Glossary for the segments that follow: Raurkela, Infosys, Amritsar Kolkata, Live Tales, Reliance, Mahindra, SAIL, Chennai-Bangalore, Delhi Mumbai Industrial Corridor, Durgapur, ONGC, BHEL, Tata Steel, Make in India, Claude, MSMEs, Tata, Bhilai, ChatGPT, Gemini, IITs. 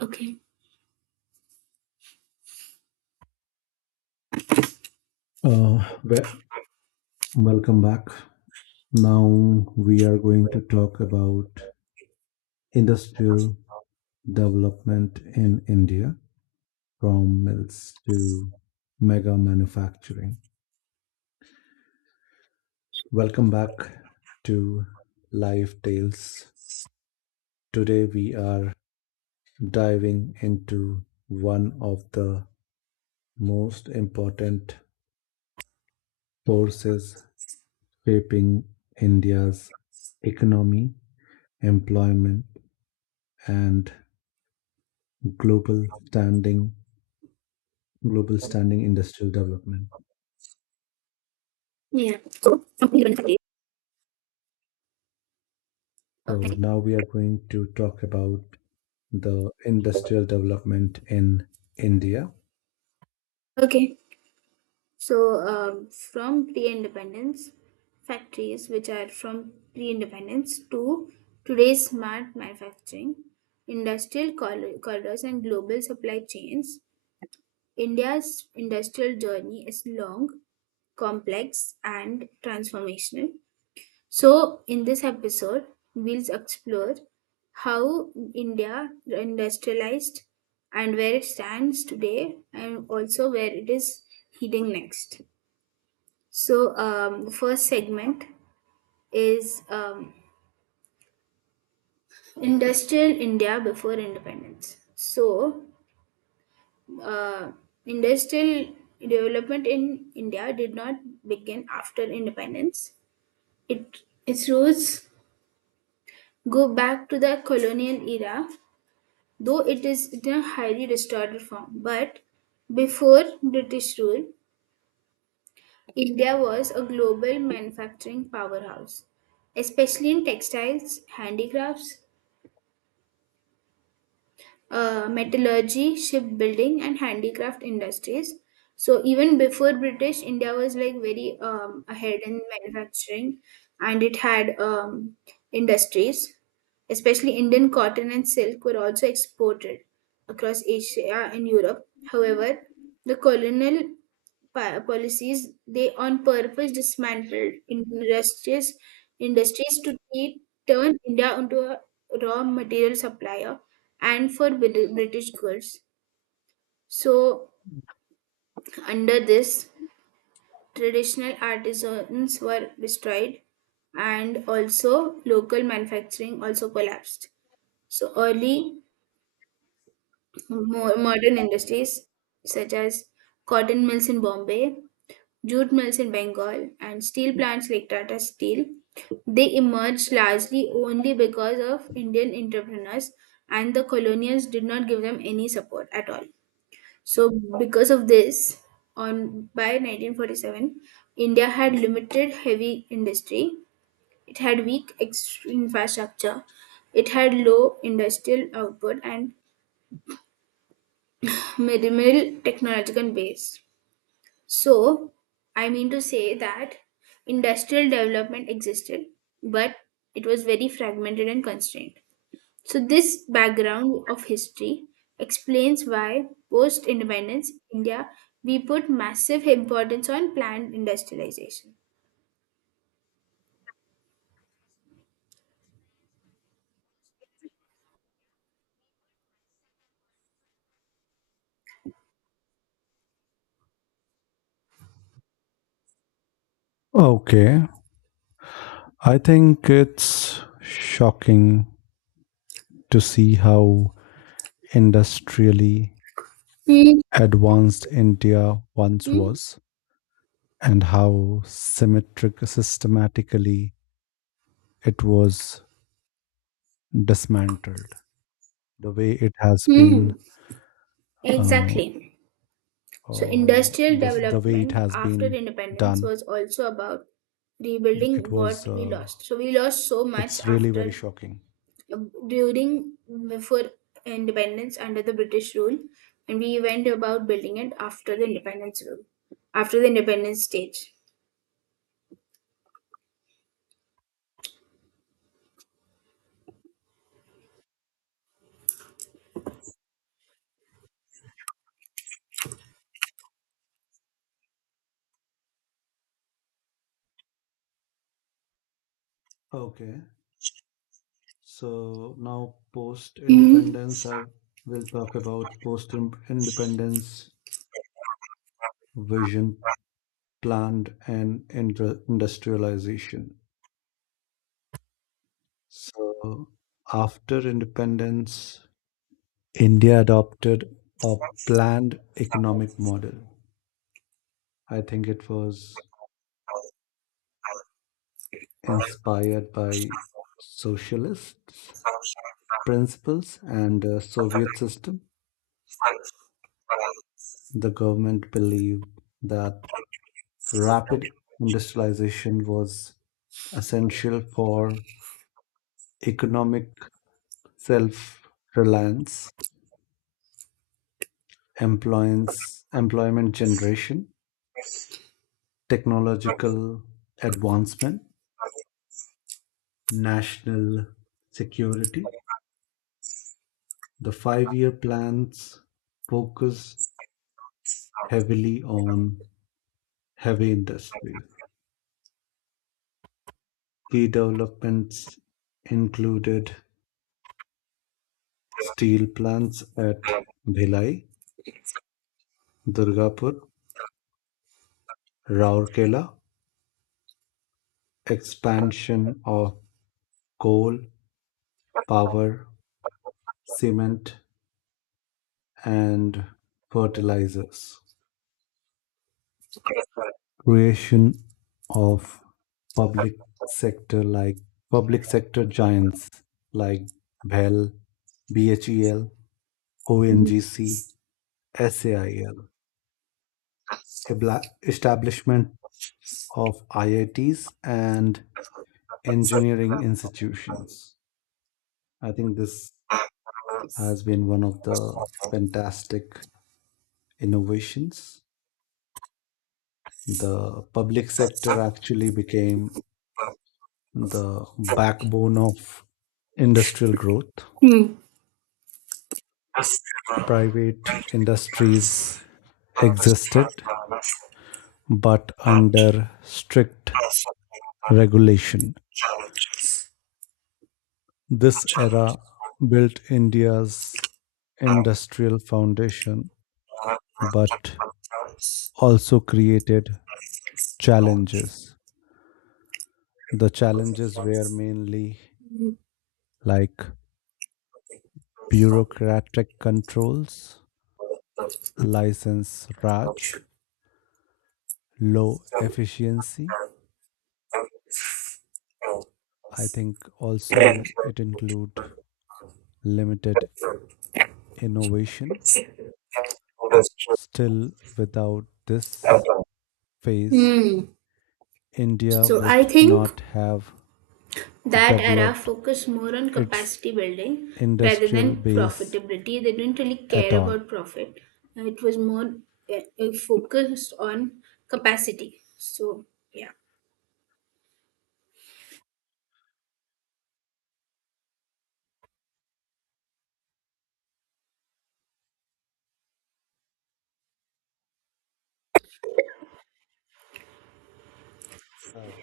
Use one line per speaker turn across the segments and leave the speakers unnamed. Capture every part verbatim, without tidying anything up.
Okay.
Uh, we- Welcome back. Now we are going to talk about industrial development in India, from mills to mega manufacturing. Welcome back to Live Tales. Today we are diving into one of the most important forces shaping India's economy, employment, and global standing global standing industrial development.
Yeah. So from independence factory.
So
Okay.
now we are going to talk about the industrial development in India.
Okay. So, um, from pre independence factories, which are from pre independence to today's smart manufacturing, industrial corri- corridors, and global supply chains, India's industrial journey is long, complex, and transformational. So, in this episode, we'll explore how India industrialized and where it stands today, and also where it is heading next. So, um, the first segment is um, industrial India before independence. So, uh, industrial development in India did not begin after independence. It Its roots go back to the colonial era, though it is in a highly distorted form. But before British rule, India was a global manufacturing powerhouse, especially in textiles, handicrafts, uh, metallurgy, shipbuilding, and handicraft industries. So even before British, India was like very um, ahead in manufacturing, and it had um, industries. Especially Indian cotton and silk were also exported across Asia and Europe. However, the colonial pa- policies, they on purpose dismantled industries industries to keep- turn India into a raw material supplier and for Bri- British goods. So, under this, traditional artisans were destroyed and also local manufacturing also collapsed. So, early mo- modern industries such as cotton mills in Bombay, jute mills in Bengal, and steel plants like Tata Steel, they emerged largely only because of Indian entrepreneurs, and the colonials did not give them any support at all. So, because of this, on by nineteen forty-seven, India had limited heavy industry. It had weak ex- infrastructure. It had low industrial output and minimal technological base. So, I mean to say that industrial development existed, but it was very fragmented and constrained. So, this background of history explains why post independence India, we put massive importance on planned industrialization.
Okay. I think it's shocking to see how industrially
Hmm.
advanced India once
Hmm.
was, and how symmetric systematically it was dismantled, the way it has been
Hmm.
uh,
Exactly. So,
uh,
industrial
this, the way it
development
has
after
been
independence
done.
was also about
It
rebuilding
was,
what we
uh,
lost. So, we lost so much
it's really very
after
shocking.
uh, during before independence under the British rule, and we went about building it after the independence rule, after the independence stage.
Okay. So now, post
Mhm.
independence, I will talk about post independence vision, planned and indru- industrialization. So after independence, India adopted a planned economic model. I think it was inspired by socialist principles and uh, Soviet system. The government believed that rapid industrialization was essential for economic self reliance, employment generation, technological advancement, national security. The five year plans focused heavily on heavy industries. Key developments included steel plants at Bhilai, Durgapur, Raurkela, expansion of coal, power, cement and fertilizers. Creation of public sector like public sector giants like Bell, B H E L, O N G C, SAIL, Ebla- establishment of I I Ts and engineering institutions. I think this has been one of the fantastic innovations. The public sector actually became the backbone of industrial growth.
Mhm.
Private industries existed, but under strict regulation. This era built India's industrial foundation, but also created challenges. The challenges were mainly like bureaucratic controls, license raj, low efficiency. I think also it include limited innovation. Still, without this phase,
Mhm.
India
So I
would
think
not have
that era
developed
focused more on
its
capacity building rather
industrial
than
base
profitability. They didn't really
at
care
all.
about profit. Uh, It was more, uh, uh, focused on capacity. So yeah,
Uh,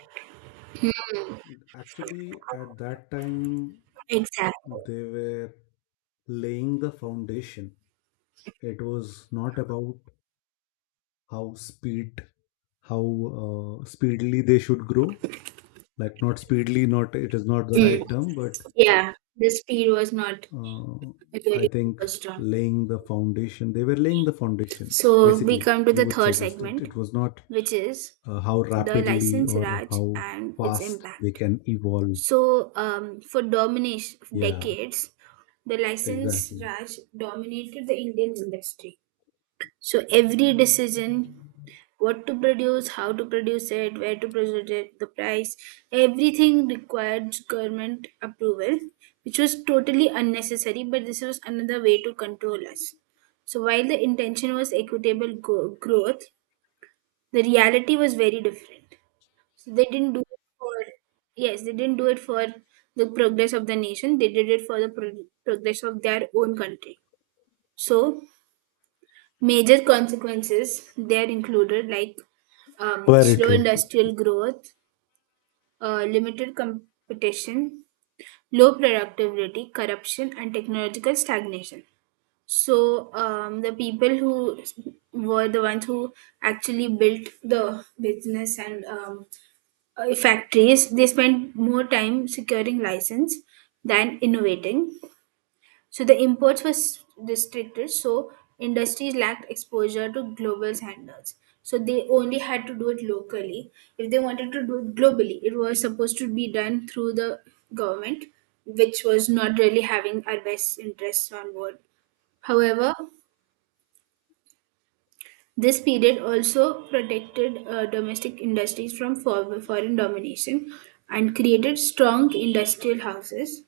Actually, at that time,
exactly.
they were laying the foundation. It was not about how speed, how uh, speedily they should grow. Like, not speedily, not, it is not the
Mm.
right term, but
Yeah, the speed was not
uh, I
really
think
focused on.
laying the foundation. They were laying the foundation.
So we
Basically,
come to
you
the
would
third
suggest it.
segment,
It was not
which is
uh, how
the
rapidly
license
or
raj
how
and its
fast they
impact.
can evolve.
So, um, for domination
Yeah,
decades, the license
exactly.
Raj dominated the Indian industry. So, every decision, what to produce, how to produce it, where to produce it, the price, everything required government approval, which was totally unnecessary, but this was another way to control us. So, while the intention was equitable go- growth, the reality was very different. So they didn't do it for, yes, they didn't do it for the progress of the nation. They did it for the pro- progress of their own country. So major consequences there included, like, um,
Very
slow
true.
industrial growth, uh, limited competition, low productivity, corruption, and technological stagnation. So um, the people who were the ones who actually built the business and, um, uh, factories, they spent more time securing license than innovating. So the imports were s- restricted, so industries lacked exposure to global standards, so they only had to do it locally. If they wanted to do it globally, it was supposed to be done through the government, which was not really having our best interests on board. However, this period also protected uh, domestic industries from for- foreign domination and created strong industrial houses.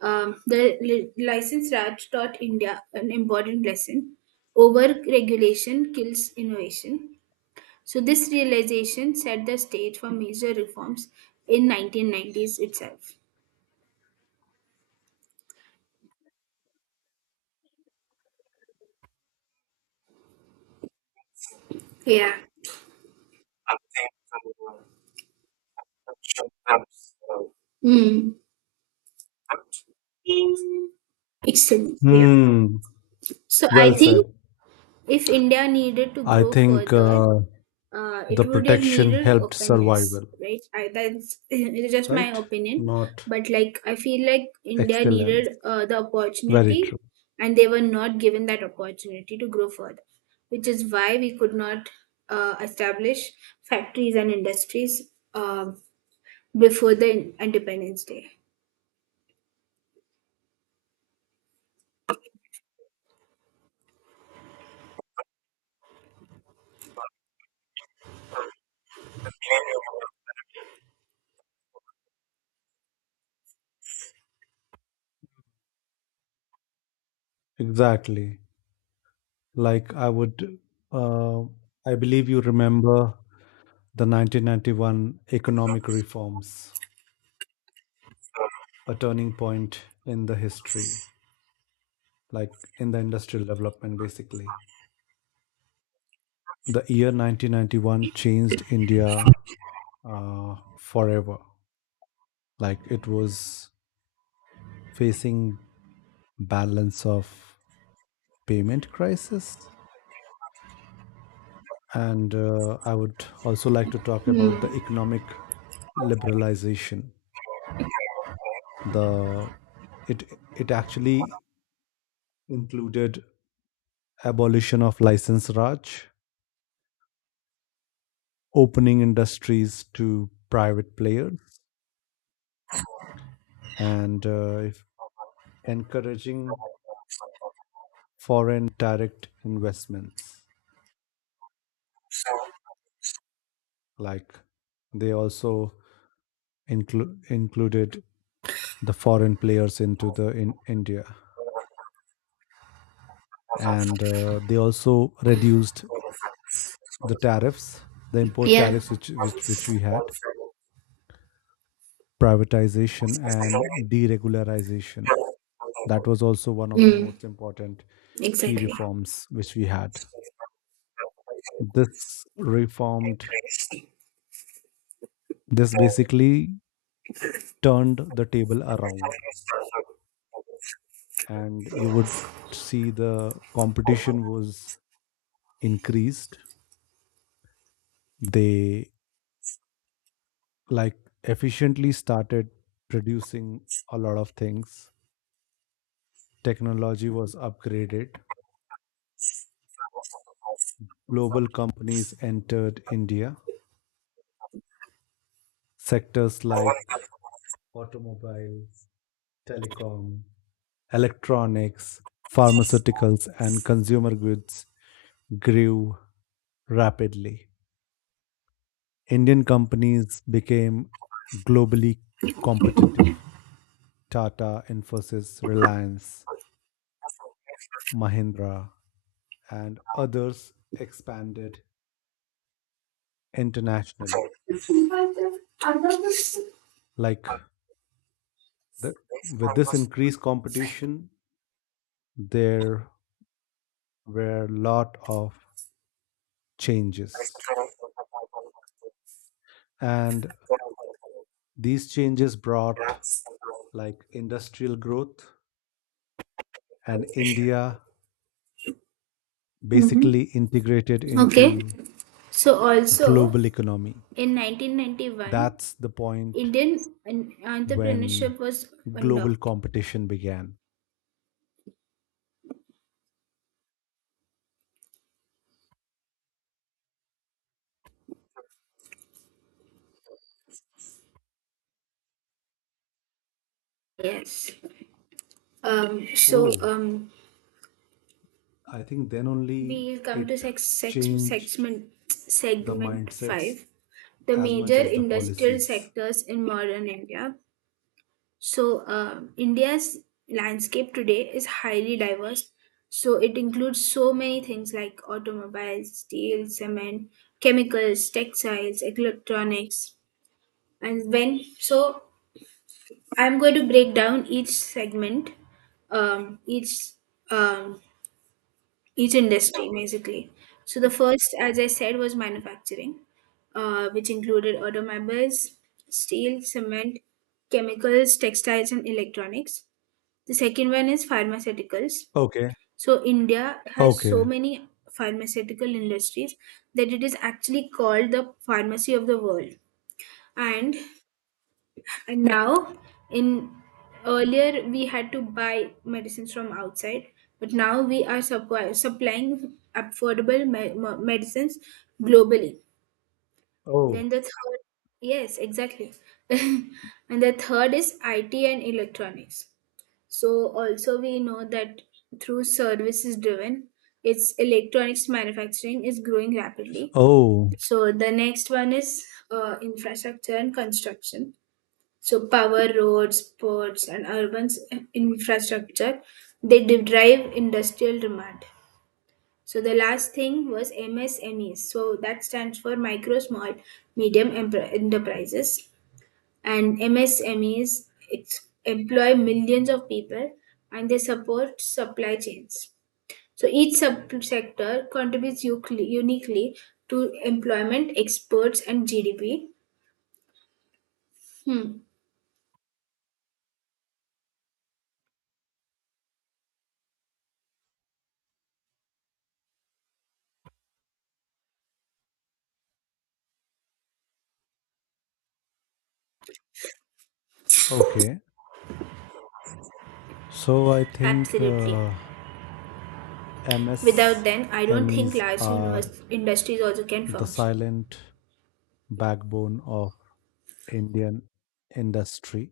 Um, the li- license Raj taught India an important lesson: over regulation kills innovation. So, this realization set the stage for major reforms in nineteen nineties itself. Yeah. Mm, excellent. Yeah.
Hmm.
So I
Well
think
said.
if India needed to
I
grow
think
further,
uh,
uh,
the
it would have
protection
needed
helped
openness,
survival,
right? I, that's, it's just my
right?
opinion,
Not
but like, I feel like India
excellence.
needed uh, the
Very
opportunity,
true.
and they were not given that opportunity to grow further, which is why we could not uh, establish factories and industries uh, before the Independence Day.
Exactly. Like I would, uh, I believe you remember the nineteen ninety-one economic reforms, a turning point in the history, like in the industrial development, basically. The year nineteen ninety-one changed India uh, forever. Like, it was facing balance of payment crisis. And uh, I would also like to talk
Hmm.
about the economic liberalization. The it it actually included abolition of license raj, opening industries to private players, and uh, if encouraging foreign direct investments. Like, they also inclu- included the foreign players into the in India, and uh, they also reduced the tariffs, the import
Yeah.
tariffs which which which we had, privatization and deregularization. That was also one of the
Mm,
most important key
exactly.
reforms which we had. This reformed this basically turned the table around, and you would see the competition was increased. They like efficiently started producing a lot of things. Technology was upgraded, global companies entered India. Sectors like automobiles, telecom, electronics, pharmaceuticals, and consumer goods grew rapidly. Indian companies became globally competitive. Tata, Infosys, Reliance, Mahindra, and others expanded internationally. Like the, with this increased competition, there were a lot of changes. And these changes brought like industrial growth, and India basically integrated
Okay.
into
So also
global economy.
in nineteen ninety-one,
That's the point
Indian en-
when
entrepreneurship was
global
unlocked.
competition began.
Yes. Um, so
Oh,
um,
I think then only
we'll come to
it
sex, sex,
changed
segment,
the
segment
mindsets
five, the
as much
major
as the
industrial
policies.
sectors in modern India. So um, India's landscape today is highly diverse. So it includes so many things like automobiles, steel, cement, chemicals, textiles, electronics, and when, so I'm going to break down each segment, um, each um, each industry basically. So the first, as I said, was manufacturing, uh, which included automobiles, steel, cement, chemicals, textiles, and electronics. The second one is pharmaceuticals.
Okay.
So India has so
Okay.
many pharmaceutical industries that it is actually called the pharmacy of the world. And And now, in earlier, we had to buy medicines from outside, but now we are supply, supplying affordable me- me- medicines globally.
Oh.
Then the third, yes, exactly. And the third is I T and electronics. So, also, we know that through services driven, its electronics manufacturing is growing rapidly.
Oh.
So, the next one is uh, infrastructure and construction. So power, roads, ports, and urban s- infrastructure, they de- drive industrial demand. So the last thing was M S M Es. So that stands for micro, small, medium empre- enterprises. And M S M Es ex- employ millions of people, and they support supply chains. So each sub sector contributes ucli- uniquely to employment, exports, and G D P. Hmm,
Okay. So I think
absolutely.
uh,
Without them, I don't think
M S M Es
large
are
univers- industries also can
the
function.
silent backbone of Indian industry.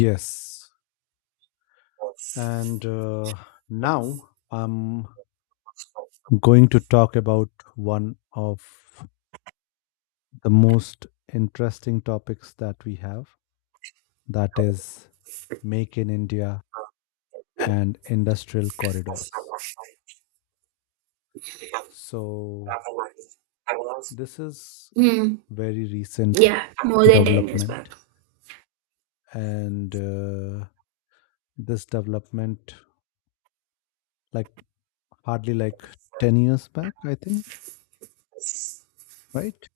Yes. And uh, now I'm going to talk about one of the most interesting topics that we have, that is Make in India and industrial corridors. So, this is
Hmm.
very recent
Yeah, more than ten years
development,
back.
and uh, this development, like, hardly like ten years back, I think, right,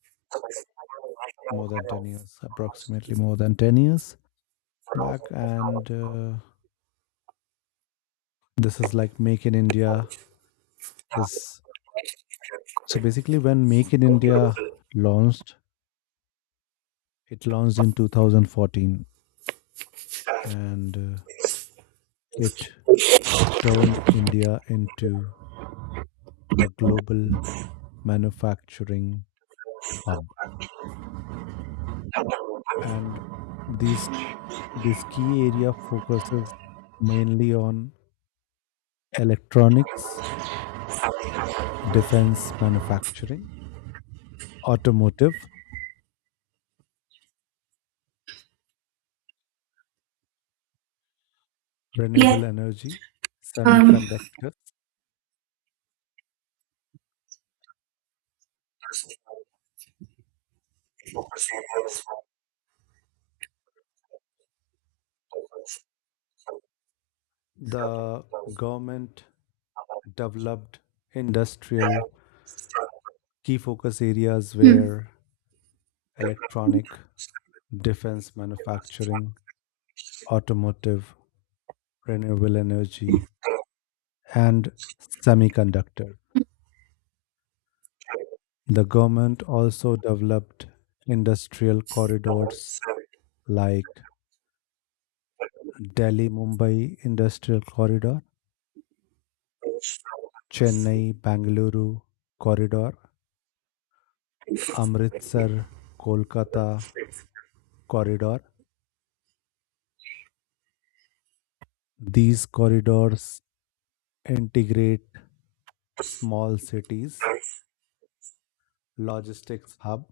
more than ten years, approximately more than ten years back. And uh, this is like, Make in India is, so basically when Make in India launched, it launched in two thousand fourteen. And uh, it turned India into a global manufacturing hub, and these this key area focuses mainly on electronics, defense manufacturing, automotive,
Yeah.
renewable energy,
Uh,
semiconductors. The government developed industrial key focus areas where electronic, defense manufacturing, automotive, renewable energy, and semiconductor. The government also developed industrial corridors like Delhi Mumbai Industrial Corridor, Chennai-Bangalore corridor, Amritsar Kolkata corridor. These corridors integrate small cities, logistics hub,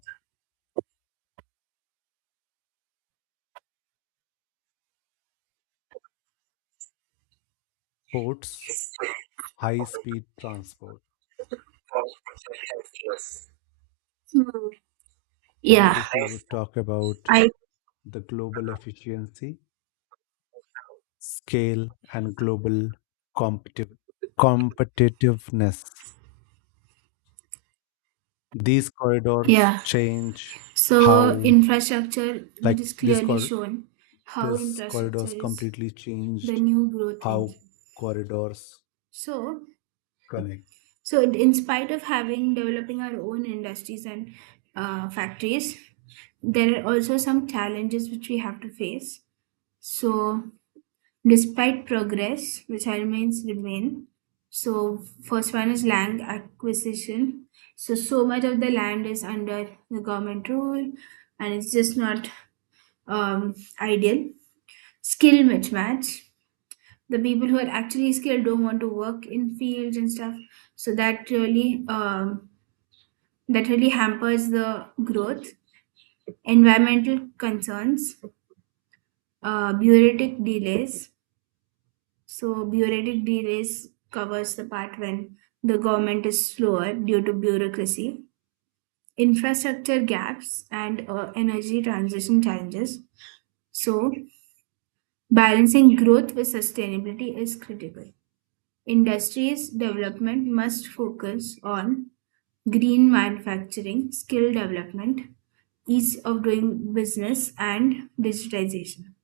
ports, high speed transport. And
Yeah,
if you would talk about
I
the global efficiency, scale, and global competitive competitiveness, these corridors
Yeah.
change
So
how,
infrastructure, it
like,
is
these
clearly
cor-
shown how
this
infrastructure
corridors
is
completely
the
changed
new growth
how
engine.
corridors
So
connect.
so in in spite of having developing our own industries and, uh, factories, there are also some challenges which we have to face. So despite progress, which I remains remain. So first one is land acquisition. So so much of the land is under the government rule, and it's just not um, ideal. Skill mismatch. The people who are actually skilled don't want to work in fields and stuff. So that really um, that really hampers the growth. Environmental concerns, uh, bureaucratic delays. So, bureaucratic delays covers the part when the government is slower due to bureaucracy, infrastructure gaps, and uh, energy transition challenges. So, balancing growth with sustainability is critical. Industries development must focus on green manufacturing, skill development, ease of doing business, and digitization.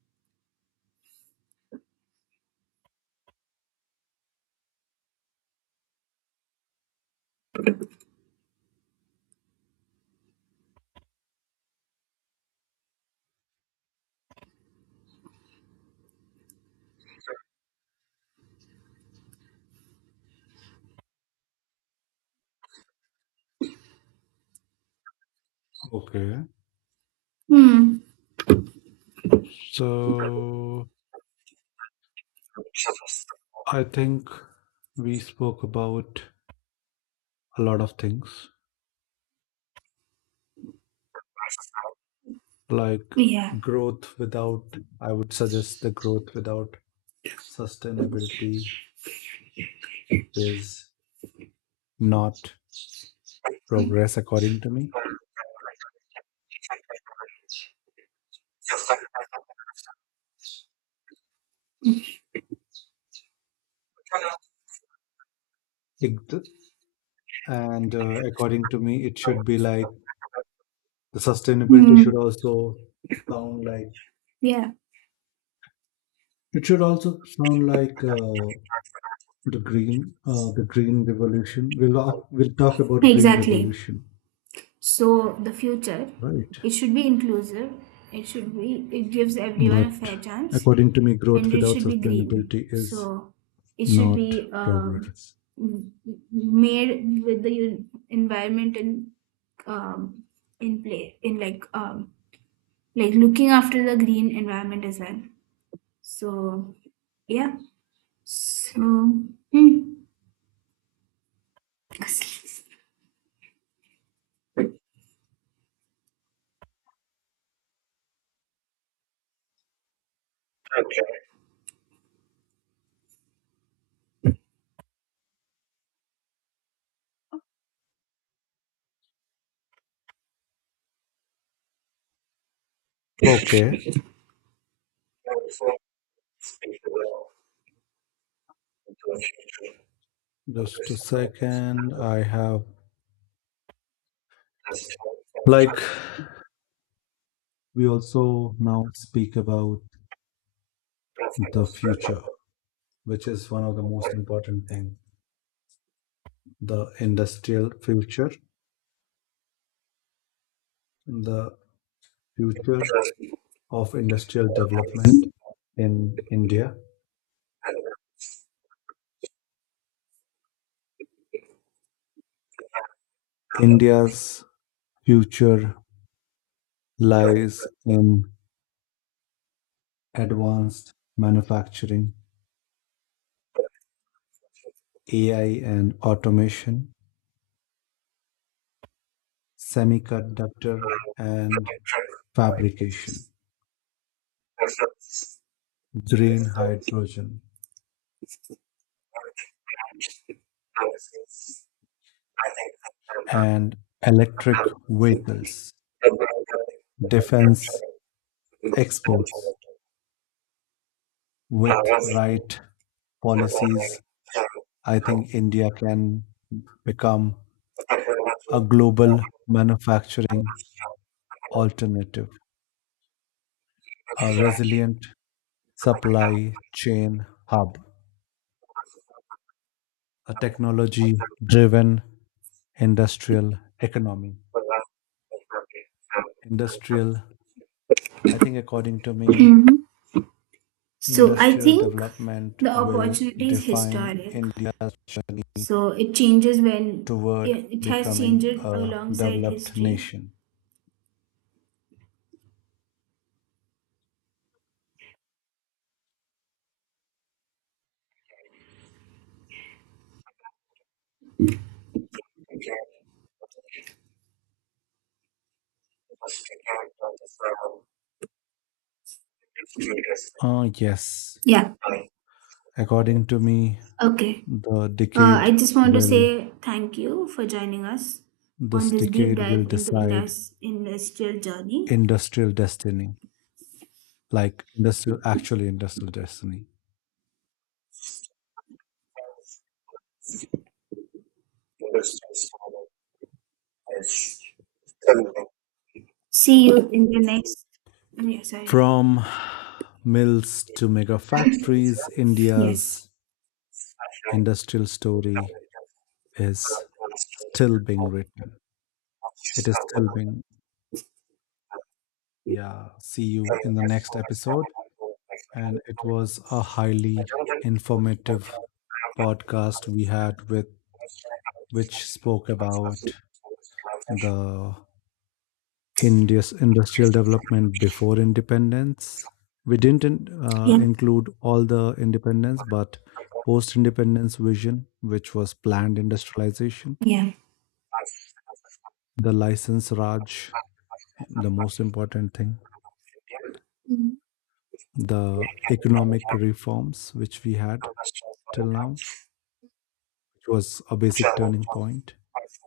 Okay.
Hmm.
So I think we spoke about a lot of things like
Yeah.
growth without, I would suggest, the growth without sustainability is not progress, according to me. It- and uh, According to me, it should be like the sustainability should
Hmm.
also sound like,
Yeah.
it should also sound like uh, the green uh, the green revolution. We'll we'll talk about green
Exactly.
revolution,
So the future,
right?
it should be inclusive. It should be, it gives everyone a
But
fair chance,
according to me, growth
and it
without
should be green.
sustainability is
So it should
not
be um,
progress.
m- m- made with the en- environment in, um, in play in, like, um, like looking after the green environment as well. So yeah. So hmm.
Okay, just a second. I have, like, we also now speak about the future, which is one of the most important thing, the industrial future, the future of industrial development in India. India's future lies in advanced manufacturing, A I and automation, semiconductor and fabrication, green hydrogen and electric vehicles, defense exports. With right policies, I think India can become a global manufacturing alternative, a resilient supply chain hub, a technology driven industrial economy. Industrial, I think, according to me,
So I
industrial
think
development
the
will
opportunity is
define
historic.
India's journey
So it changes when it
toward
it has changed
becoming a
alongside
developed
history.
nation. Ah, yes.
Yeah,
According to me,
okay.
the
Uh,
decade
I just want to
will,
say thank you for joining us on
this
this deep
decade will
dive into
decide
Indus industrial journey.
industrial destiny, like industrial, actually industrial destiny.
See you in the next. Oh, yeah, sorry.
From mills to mega factories,
Yes.
India's industrial story is still being written. It is still being, yeah. See you in the next episode. And it was a highly informative podcast we had with, which spoke about the India's industrial development before independence. We didn't in- uh,
Yeah.
include all the independence, but post independence vision, which was planned industrialization,
Yeah.
the license Raj, the most important thing, the economic reforms which we had till now, which was a basic turning point,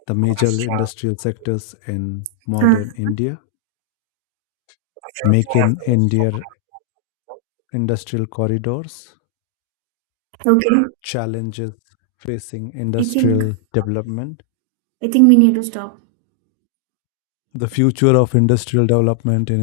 the major industrial sectors in
Uh,
modern India, Make in India, industrial corridors,
okay.
challenges facing
I think
industrial development,
I think we need to stop.
the future of industrial development in